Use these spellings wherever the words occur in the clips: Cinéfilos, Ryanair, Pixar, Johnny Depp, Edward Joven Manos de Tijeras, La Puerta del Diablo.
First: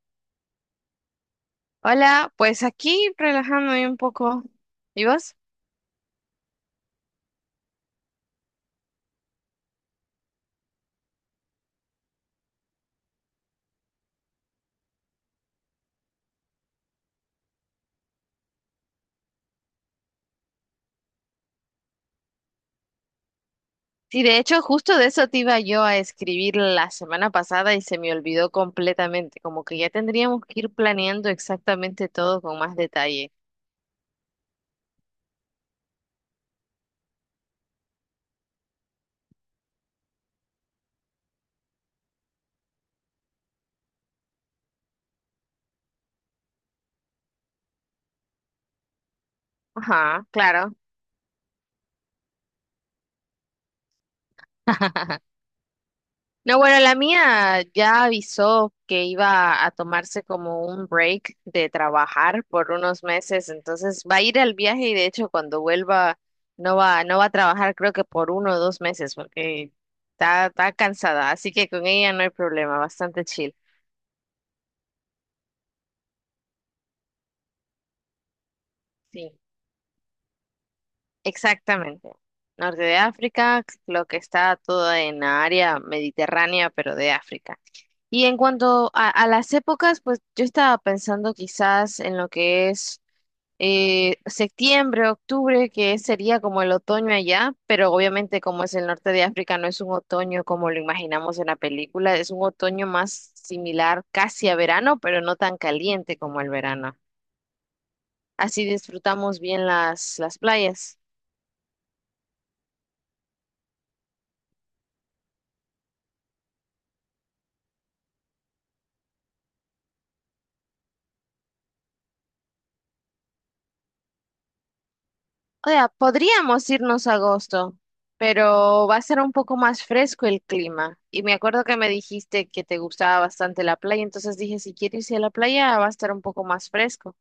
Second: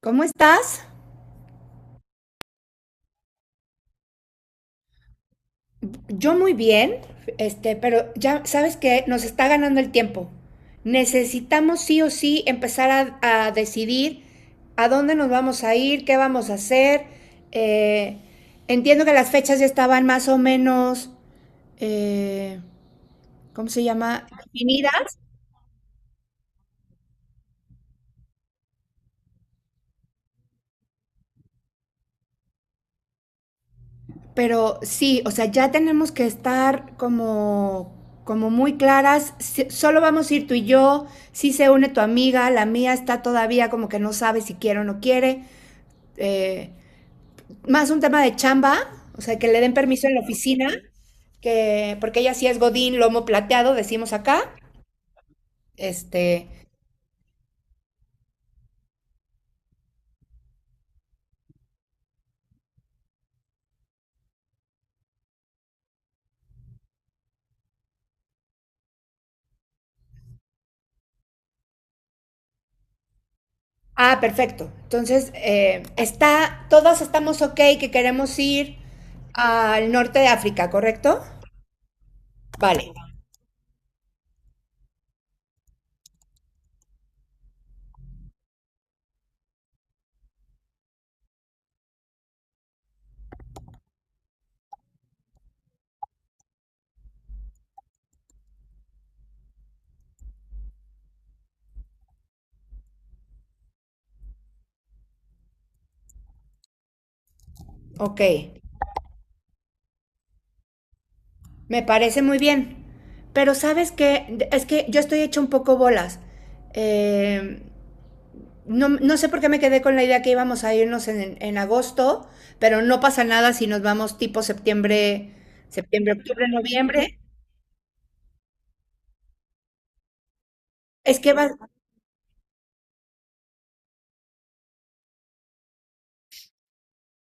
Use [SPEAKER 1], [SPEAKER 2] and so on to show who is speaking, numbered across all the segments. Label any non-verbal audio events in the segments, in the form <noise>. [SPEAKER 1] ¿Cómo estás?
[SPEAKER 2] Hola, pues aquí relajándome un poco. ¿Y vos?
[SPEAKER 1] Yo muy bien, pero ya sabes que nos está ganando el tiempo. Necesitamos sí o sí empezar a decidir a dónde nos vamos a ir, qué vamos a hacer. Eh, Entiendo que las fechas ya estaban más o menos, eh, ¿cómo se
[SPEAKER 2] Sí,
[SPEAKER 1] llama?
[SPEAKER 2] de hecho, justo de
[SPEAKER 1] Definidas.
[SPEAKER 2] eso te iba yo a escribir la semana pasada y se me olvidó completamente, como que ya tendríamos que ir planeando exactamente todo con más detalle.
[SPEAKER 1] Pero sí, o sea, ya tenemos que estar como muy claras. Solo vamos a ir tú y yo. Si se une tu amiga, la mía está todavía como que no sabe si quiere o no quiere. Eh, Más un tema de chamba, o sea, que le den permiso en la
[SPEAKER 2] Ajá,
[SPEAKER 1] oficina,
[SPEAKER 2] claro.
[SPEAKER 1] que porque ella sí es Godín, lomo plateado, decimos acá.
[SPEAKER 2] <laughs>
[SPEAKER 1] Este,
[SPEAKER 2] No, bueno, la mía ya avisó que iba a tomarse como un break de trabajar por unos meses, entonces va a ir al viaje y de hecho cuando vuelva no va a trabajar creo que por 1 o 2 meses porque está cansada, así que con ella no hay problema, bastante chill.
[SPEAKER 1] ah, perfecto. Entonces, está, todas estamos ok que queremos ir
[SPEAKER 2] Sí,
[SPEAKER 1] al norte de África, ¿correcto?
[SPEAKER 2] exactamente. Norte
[SPEAKER 1] Vale,
[SPEAKER 2] de África, lo que está todo en la área mediterránea, pero de África. Y en cuanto a las épocas, pues yo estaba pensando quizás en lo que es septiembre, octubre, que sería como el otoño allá, pero obviamente como es el norte de África, no es un otoño como lo imaginamos en la película, es un otoño más similar casi a verano, pero no tan caliente como el verano.
[SPEAKER 1] ok.
[SPEAKER 2] Así disfrutamos bien las playas.
[SPEAKER 1] Me parece muy bien. Pero sabes que es que yo estoy hecha un poco bolas. Eh, no, sé por qué me quedé con la idea que íbamos a irnos en agosto, pero no pasa nada si nos vamos tipo septiembre,
[SPEAKER 2] O sea,
[SPEAKER 1] septiembre, octubre,
[SPEAKER 2] podríamos irnos a
[SPEAKER 1] noviembre.
[SPEAKER 2] agosto, pero va a ser un poco más fresco el clima.
[SPEAKER 1] Es
[SPEAKER 2] Y
[SPEAKER 1] que
[SPEAKER 2] me
[SPEAKER 1] va,
[SPEAKER 2] acuerdo que me dijiste que te gustaba bastante la playa, entonces dije, si quieres ir a la playa, va a estar un poco más fresco.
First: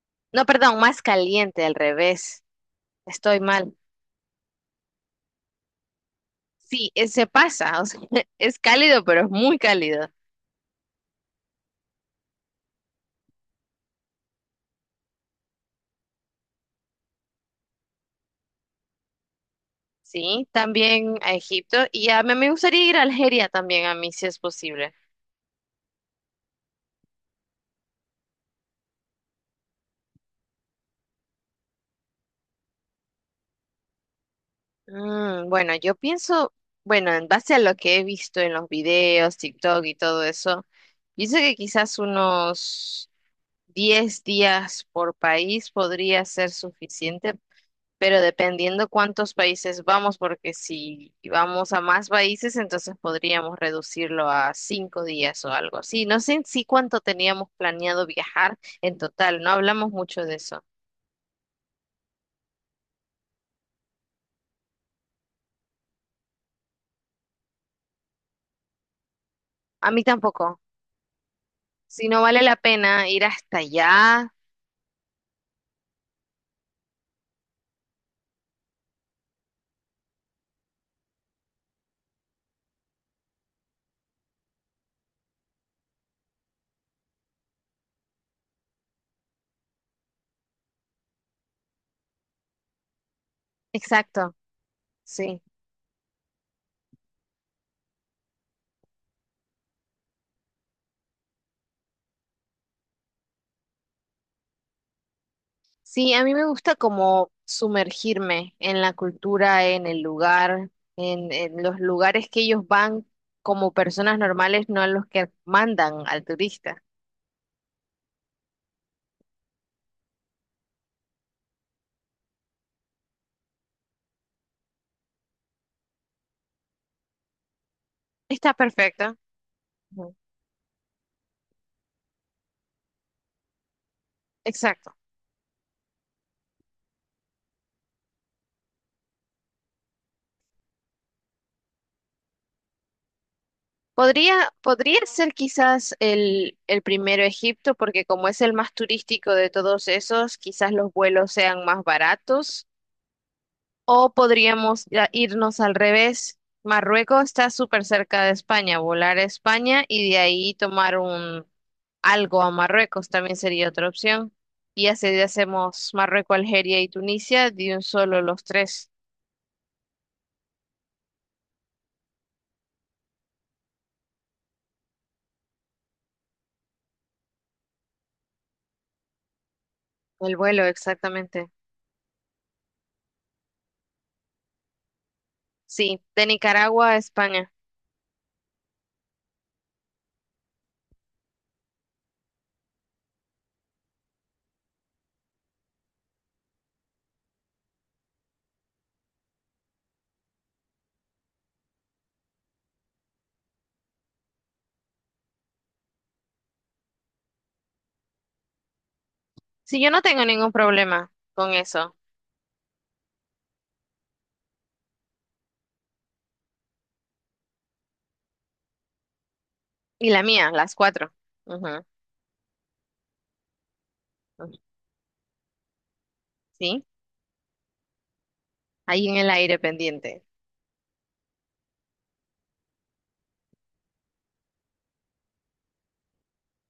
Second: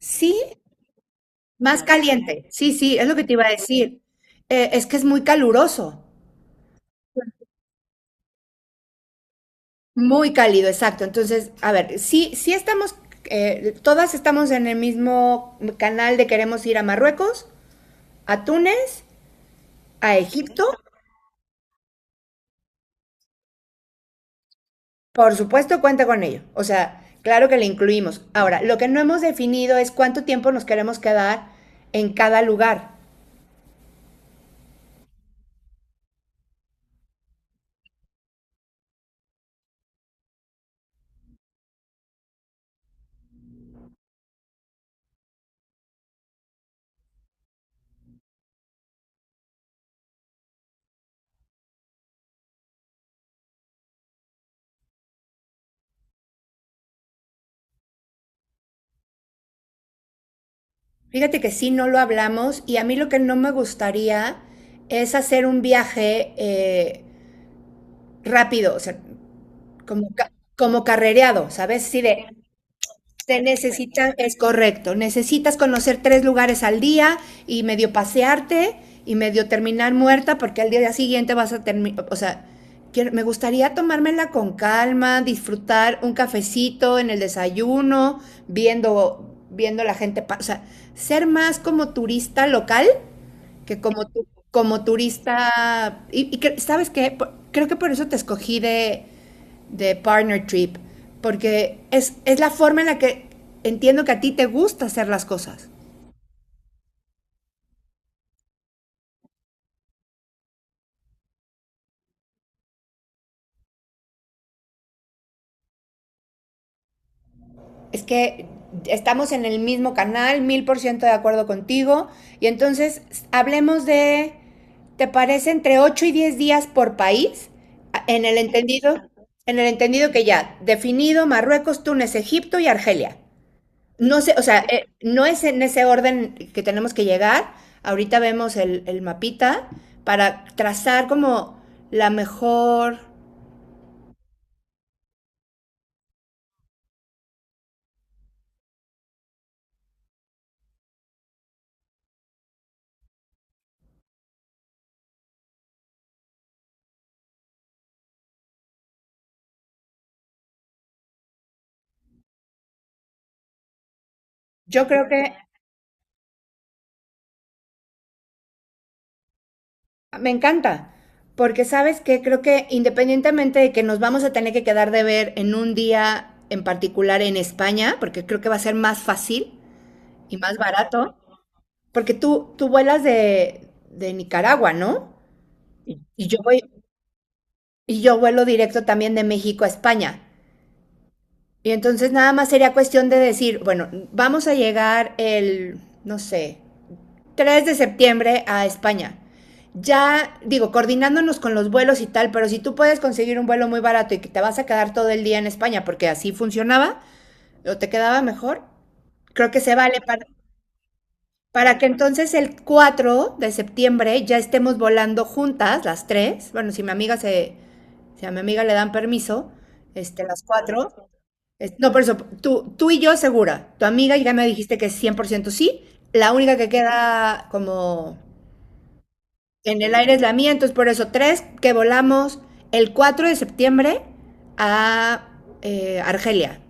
[SPEAKER 1] sí,
[SPEAKER 2] No, perdón, más caliente al
[SPEAKER 1] más
[SPEAKER 2] revés.
[SPEAKER 1] caliente. Sí, sí, es lo que te
[SPEAKER 2] Estoy
[SPEAKER 1] iba a
[SPEAKER 2] mal.
[SPEAKER 1] decir. Es que es muy caluroso,
[SPEAKER 2] Sí, se pasa, o sea, <laughs> es cálido, pero es muy cálido.
[SPEAKER 1] muy cálido, exacto. Entonces, a ver, sí, sí estamos, todas estamos en el mismo canal de queremos ir a Marruecos, a Túnez, a
[SPEAKER 2] Sí,
[SPEAKER 1] Egipto,
[SPEAKER 2] también a Egipto y a mí me gustaría ir a Algeria también a mí si es posible.
[SPEAKER 1] por supuesto cuenta con ello. O sea, claro que le incluimos. Ahora, lo que no hemos definido es cuánto tiempo nos queremos quedar en cada lugar.
[SPEAKER 2] Mm, bueno, yo pienso, bueno, en base a lo que he visto en los videos, TikTok y todo eso, pienso que quizás unos 10 días por país podría ser suficiente pero dependiendo cuántos países vamos, porque si vamos a más países, entonces podríamos reducirlo a 5 días o algo así. No sé en sí cuánto teníamos planeado viajar en total, no hablamos mucho de eso.
[SPEAKER 1] Fíjate que sí, no lo hablamos, y a mí lo que no me gustaría es hacer un viaje rápido, o sea,
[SPEAKER 2] A mí
[SPEAKER 1] como, ca-
[SPEAKER 2] tampoco.
[SPEAKER 1] como carrereado, ¿sabes? Sí,
[SPEAKER 2] Si no
[SPEAKER 1] de
[SPEAKER 2] vale la pena ir
[SPEAKER 1] Se
[SPEAKER 2] hasta
[SPEAKER 1] necesitan,
[SPEAKER 2] allá.
[SPEAKER 1] es correcto, necesitas conocer tres lugares al día y medio pasearte y medio terminar muerta porque al día siguiente vas a terminar, o sea, quiero, me gustaría tomármela con calma, disfrutar un cafecito en el desayuno, viendo la gente, o sea, ser más como turista local que como,
[SPEAKER 2] Exacto,
[SPEAKER 1] como
[SPEAKER 2] sí.
[SPEAKER 1] turista, ¿sabes qué? Creo que por eso te escogí de partner trip, porque es la forma en la que entiendo que a ti te gusta hacer las cosas.
[SPEAKER 2] Sí, a mí me gusta como sumergirme en la cultura, en el lugar, en los lugares que ellos van como personas normales, no a los que mandan al turista.
[SPEAKER 1] Es que estamos en el mismo canal, 1000% de acuerdo contigo, y entonces hablemos de, ¿te parece entre 8 y 10 días por país? En el
[SPEAKER 2] Está
[SPEAKER 1] entendido,
[SPEAKER 2] perfecta.
[SPEAKER 1] en el entendido
[SPEAKER 2] Ujú.
[SPEAKER 1] que ya, definido Marruecos, Túnez, Egipto y Argelia. No sé, o sea,
[SPEAKER 2] Exacto.
[SPEAKER 1] no es en ese orden que tenemos que llegar. Ahorita vemos el mapita para trazar como la mejor.
[SPEAKER 2] Podría ser quizás el primero Egipto, porque como es el más turístico de todos esos, quizás los vuelos sean más baratos. O podríamos ya irnos al revés. Marruecos está súper cerca de España, volar a España y de ahí tomar un algo a Marruecos también sería otra opción.
[SPEAKER 1] Yo
[SPEAKER 2] Y así
[SPEAKER 1] creo que
[SPEAKER 2] hacemos Marruecos, Algeria y Tunisia de un solo los tres.
[SPEAKER 1] me encanta, porque sabes que creo que independientemente de que nos vamos a tener que quedar de ver en un día en particular en España, porque creo que va a ser más fácil
[SPEAKER 2] El
[SPEAKER 1] y más
[SPEAKER 2] vuelo,
[SPEAKER 1] barato,
[SPEAKER 2] exactamente.
[SPEAKER 1] porque tú vuelas de Nicaragua, ¿no?
[SPEAKER 2] Sí,
[SPEAKER 1] Y
[SPEAKER 2] de
[SPEAKER 1] yo voy,
[SPEAKER 2] Nicaragua a España.
[SPEAKER 1] y yo vuelo directo también de México a España. Y entonces nada más sería cuestión de decir, bueno, vamos a llegar el, no sé, 3 de septiembre a España. Ya, digo, coordinándonos con los vuelos y tal, pero si tú puedes conseguir un vuelo muy barato y que te vas a quedar todo el día en España, porque así funcionaba, o te quedaba mejor, creo que se
[SPEAKER 2] Sí, yo no
[SPEAKER 1] vale
[SPEAKER 2] tengo ningún problema con
[SPEAKER 1] para que
[SPEAKER 2] eso.
[SPEAKER 1] entonces el 4 de septiembre ya estemos volando juntas, las tres. Bueno, si mi amiga se, si a mi amiga le dan permiso,
[SPEAKER 2] Y la
[SPEAKER 1] las
[SPEAKER 2] mía, las
[SPEAKER 1] cuatro,
[SPEAKER 2] cuatro. Ujú,
[SPEAKER 1] no, por eso, tú y yo segura. Tu amiga ya me
[SPEAKER 2] ujú.
[SPEAKER 1] dijiste que es 100% sí. La única que
[SPEAKER 2] Sí,
[SPEAKER 1] queda como
[SPEAKER 2] ahí en el aire
[SPEAKER 1] en el aire es
[SPEAKER 2] pendiente.
[SPEAKER 1] la mía. Entonces, por eso, tres que volamos el 4 de septiembre a Argelia.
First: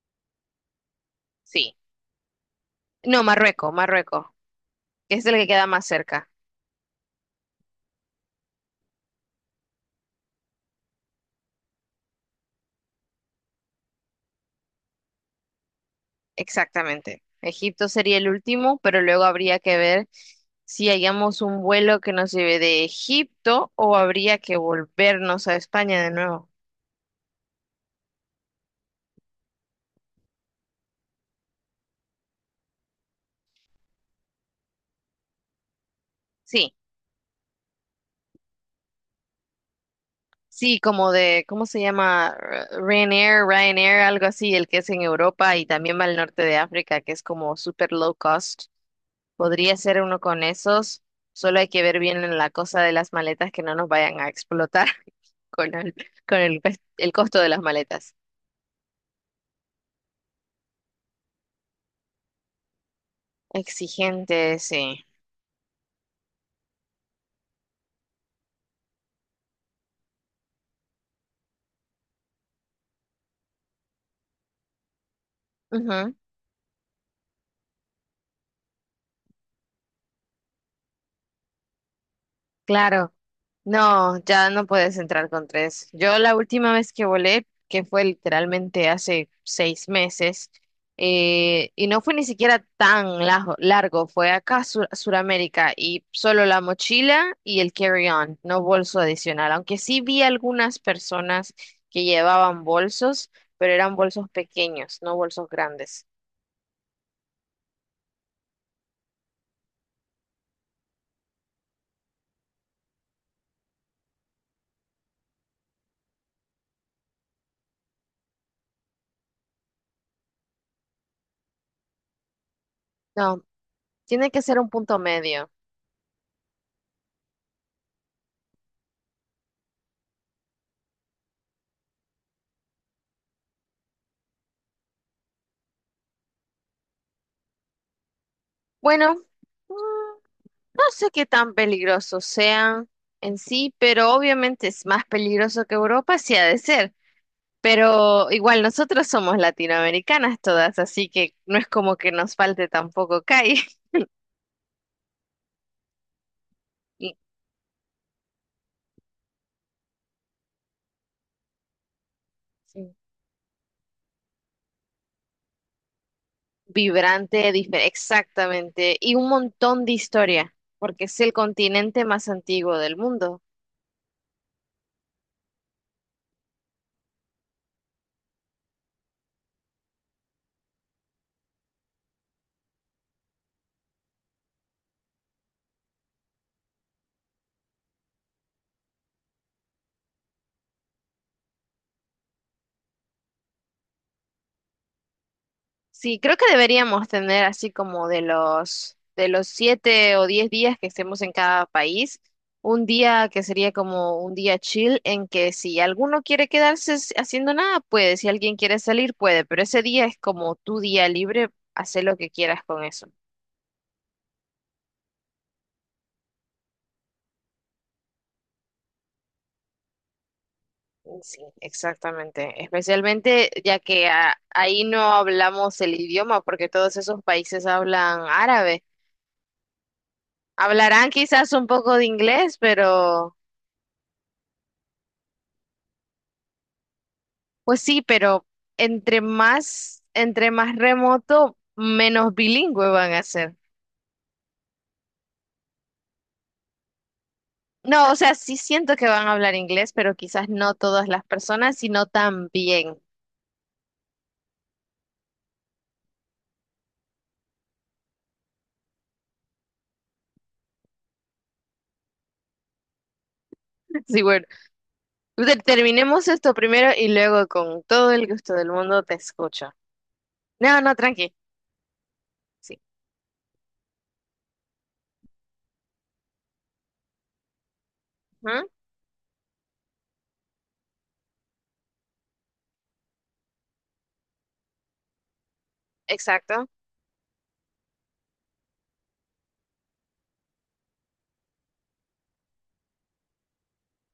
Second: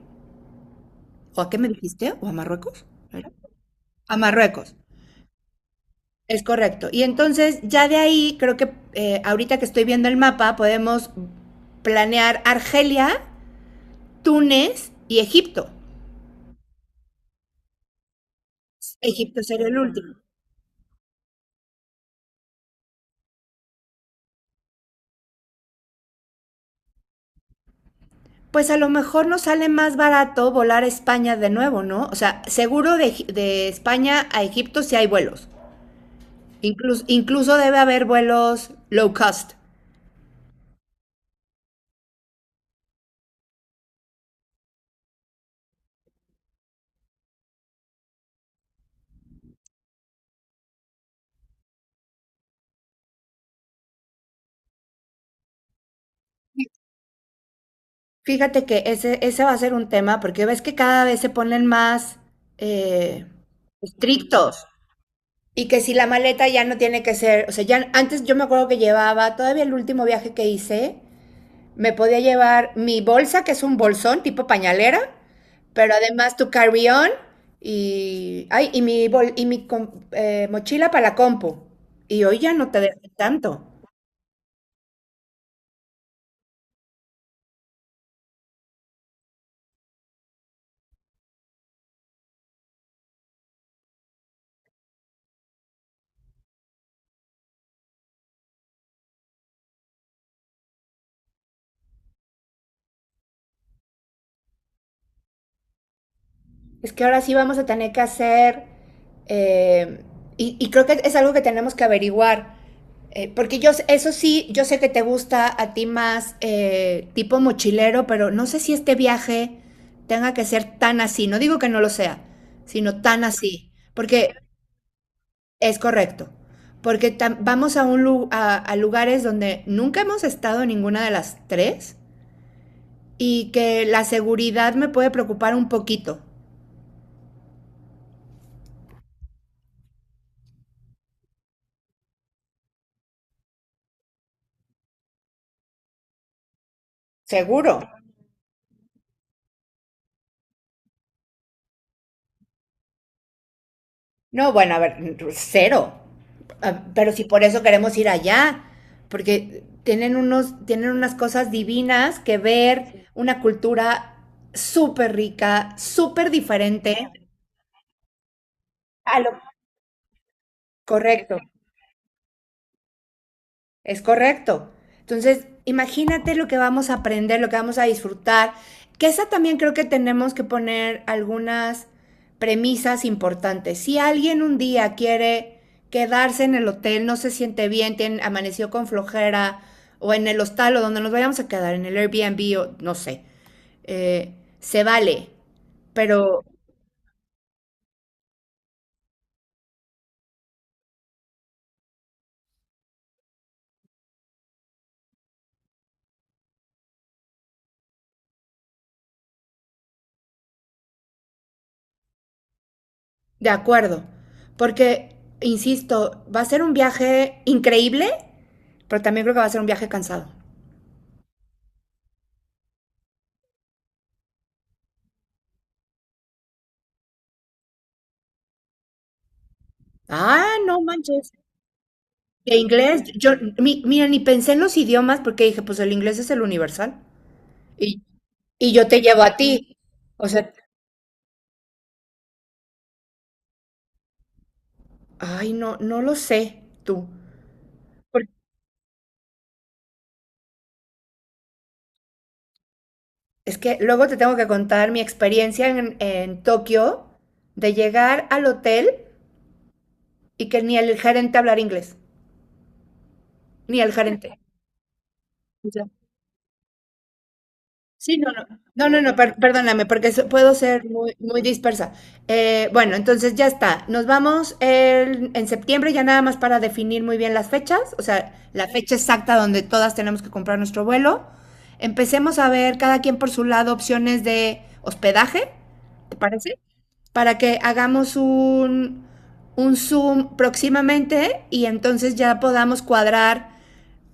[SPEAKER 1] ¿O a qué me
[SPEAKER 2] Sí.
[SPEAKER 1] dijiste? ¿O a Marruecos?
[SPEAKER 2] No,
[SPEAKER 1] ¿Era?
[SPEAKER 2] Marruecos,
[SPEAKER 1] A
[SPEAKER 2] Marruecos,
[SPEAKER 1] Marruecos.
[SPEAKER 2] que es el que queda más cerca.
[SPEAKER 1] Es correcto. Y entonces, ya de ahí, creo que ahorita que estoy viendo el mapa, podemos planear Argelia, Túnez y Egipto.
[SPEAKER 2] Exactamente. Egipto sería el último, pero luego
[SPEAKER 1] Egipto
[SPEAKER 2] habría
[SPEAKER 1] sería
[SPEAKER 2] que
[SPEAKER 1] el
[SPEAKER 2] ver
[SPEAKER 1] último.
[SPEAKER 2] si hallamos un vuelo que nos lleve de Egipto o habría que volvernos a España de nuevo.
[SPEAKER 1] Pues a lo mejor nos sale más barato volar a España de nuevo, ¿no? O sea, seguro de España a Egipto sí hay vuelos.
[SPEAKER 2] Sí.
[SPEAKER 1] Incluso debe haber vuelos low cost.
[SPEAKER 2] Sí, como de, ¿cómo se llama? Ryanair, Ryanair, algo así, el que es en Europa y también va al norte de África, que es como super low cost. Podría ser uno con esos. Solo hay que ver bien en la cosa de las maletas que no nos vayan a explotar <laughs> con el, con el el costo de las maletas.
[SPEAKER 1] Fíjate que ese va a ser un tema porque ves que cada vez se ponen más eh,
[SPEAKER 2] Exigente,
[SPEAKER 1] estrictos.
[SPEAKER 2] sí.
[SPEAKER 1] Y que si la maleta ya no tiene que ser, o sea, ya antes yo me acuerdo que llevaba, todavía el último viaje que hice, me podía llevar mi bolsa, que es un bolsón tipo pañalera, pero
[SPEAKER 2] Ujú,
[SPEAKER 1] además tu carry-on y, ay, mochila para la compu. Y hoy ya no te dejan
[SPEAKER 2] claro.
[SPEAKER 1] tanto.
[SPEAKER 2] No, ya no puedes entrar con tres. Yo la última vez que volé, que fue literalmente hace 6 meses, y no fue ni siquiera tan largo, fue acá a Suramérica y solo la mochila y el carry-on, no bolso adicional, aunque sí vi algunas personas que llevaban bolsos, pero eran bolsos pequeños, no bolsos grandes.
[SPEAKER 1] Es que ahora sí vamos a tener que hacer, eh, y creo que es algo que tenemos que averiguar. Porque yo, eso sí, yo sé que te gusta a ti más tipo mochilero, pero no sé si este viaje tenga que ser tan así. No digo que no lo sea, sino tan
[SPEAKER 2] No,
[SPEAKER 1] así.
[SPEAKER 2] tiene
[SPEAKER 1] Porque
[SPEAKER 2] que ser un punto medio.
[SPEAKER 1] es correcto, porque vamos a, a lugares donde nunca hemos estado en ninguna de las tres y que la seguridad me puede preocupar un poquito.
[SPEAKER 2] Bueno. No sé qué tan peligrosos sean en sí, pero obviamente es más peligroso que Europa, sí ha de ser.
[SPEAKER 1] Seguro.
[SPEAKER 2] Pero igual nosotros somos latinoamericanas todas, así que no es como que nos falte tampoco calle.
[SPEAKER 1] No, bueno, a ver, cero. Ah,
[SPEAKER 2] <laughs>
[SPEAKER 1] pero
[SPEAKER 2] Y
[SPEAKER 1] si por eso queremos ir allá, porque tienen unos, tienen unas cosas divinas que ver, una cultura súper rica, súper diferente.
[SPEAKER 2] vibrante, exactamente, y
[SPEAKER 1] A
[SPEAKER 2] un
[SPEAKER 1] lo
[SPEAKER 2] montón de historia, porque es el
[SPEAKER 1] correcto.
[SPEAKER 2] continente más antiguo del mundo.
[SPEAKER 1] Es correcto. Entonces, imagínate lo que vamos a aprender, lo que vamos a disfrutar, que esa también creo que tenemos que poner algunas premisas importantes. Si alguien un día quiere quedarse en el hotel, no se siente bien, tiene, amaneció con flojera, o en el hostal o donde nos vayamos a quedar, en el Airbnb o no sé, eh, se vale,
[SPEAKER 2] Sí, creo
[SPEAKER 1] pero
[SPEAKER 2] que deberíamos tener así como de los 7 o 10 días que estemos en cada país, un día que sería como un día chill en que si alguno quiere quedarse haciendo nada, puede, si alguien quiere salir, puede, pero ese día es como tu día libre, hacer lo que quieras con eso.
[SPEAKER 1] de acuerdo, porque, insisto, va a ser un viaje increíble, pero también creo que va a ser un viaje cansado.
[SPEAKER 2] Sí, exactamente. Especialmente ya que ahí no hablamos el idioma, porque todos esos países hablan árabe.
[SPEAKER 1] Ah, no
[SPEAKER 2] Hablarán
[SPEAKER 1] manches.
[SPEAKER 2] quizás un poco de
[SPEAKER 1] De
[SPEAKER 2] inglés,
[SPEAKER 1] inglés, yo,
[SPEAKER 2] pero
[SPEAKER 1] mira, ni pensé en los idiomas porque dije, pues el inglés es el universal.
[SPEAKER 2] pues
[SPEAKER 1] Y,
[SPEAKER 2] sí, pero
[SPEAKER 1] y yo te
[SPEAKER 2] entre
[SPEAKER 1] llevo a ti.
[SPEAKER 2] más,
[SPEAKER 1] O
[SPEAKER 2] entre
[SPEAKER 1] sea,
[SPEAKER 2] más remoto, menos bilingüe van a ser.
[SPEAKER 1] ay, no, no lo sé tú.
[SPEAKER 2] No, o
[SPEAKER 1] Por-
[SPEAKER 2] sea, sí siento que van a hablar inglés, pero quizás no todas las personas, sino también.
[SPEAKER 1] es que luego te tengo que contar mi experiencia en Tokio de llegar al hotel y que ni el gerente hablar inglés, ni el
[SPEAKER 2] <laughs> Sí,
[SPEAKER 1] gerente.
[SPEAKER 2] bueno, terminemos esto primero y luego con todo
[SPEAKER 1] Sí,
[SPEAKER 2] el
[SPEAKER 1] no, no,
[SPEAKER 2] gusto del
[SPEAKER 1] no, no,
[SPEAKER 2] mundo te
[SPEAKER 1] no,
[SPEAKER 2] escucho.
[SPEAKER 1] perdóname, porque puedo
[SPEAKER 2] No,
[SPEAKER 1] ser
[SPEAKER 2] no,
[SPEAKER 1] muy,
[SPEAKER 2] tranqui.
[SPEAKER 1] muy dispersa.
[SPEAKER 2] Sí.
[SPEAKER 1] Bueno, entonces ya está. Nos vamos en septiembre ya nada más para definir muy bien las fechas, o sea,
[SPEAKER 2] Ujú,
[SPEAKER 1] la fecha exacta donde todas tenemos que comprar nuestro vuelo. Empecemos a ver cada quien por su lado opciones de hospedaje, ¿te parece?
[SPEAKER 2] exacto.
[SPEAKER 1] Para que hagamos un Zoom próximamente y entonces ya podamos cuadrar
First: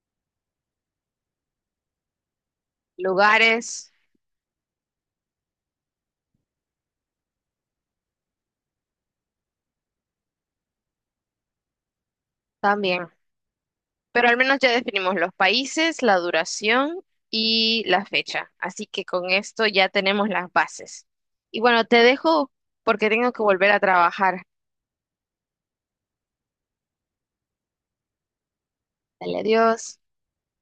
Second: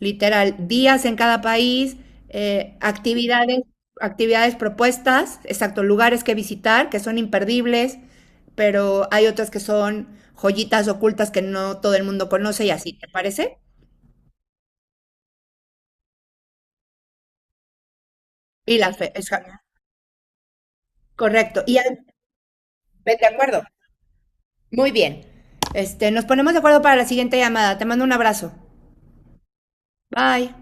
[SPEAKER 1] literal, días en cada país, actividades,
[SPEAKER 2] Lugares
[SPEAKER 1] actividades propuestas, exacto, lugares que visitar que son imperdibles, pero hay otras que son joyitas ocultas que no todo el mundo conoce y así, ¿te
[SPEAKER 2] también.
[SPEAKER 1] parece?
[SPEAKER 2] Pero al menos ya definimos los países, la duración y la fecha.
[SPEAKER 1] Y
[SPEAKER 2] Así
[SPEAKER 1] las
[SPEAKER 2] que
[SPEAKER 1] fe,
[SPEAKER 2] con
[SPEAKER 1] exa-
[SPEAKER 2] esto ya tenemos las bases. Y
[SPEAKER 1] Correcto.
[SPEAKER 2] bueno, te dejo porque
[SPEAKER 1] Ve, de
[SPEAKER 2] tengo que
[SPEAKER 1] acuerdo.
[SPEAKER 2] volver a trabajar.
[SPEAKER 1] Muy bien. Nos ponemos de acuerdo para la siguiente llamada. Te mando un abrazo.
[SPEAKER 2] Dale, adiós.
[SPEAKER 1] Bye.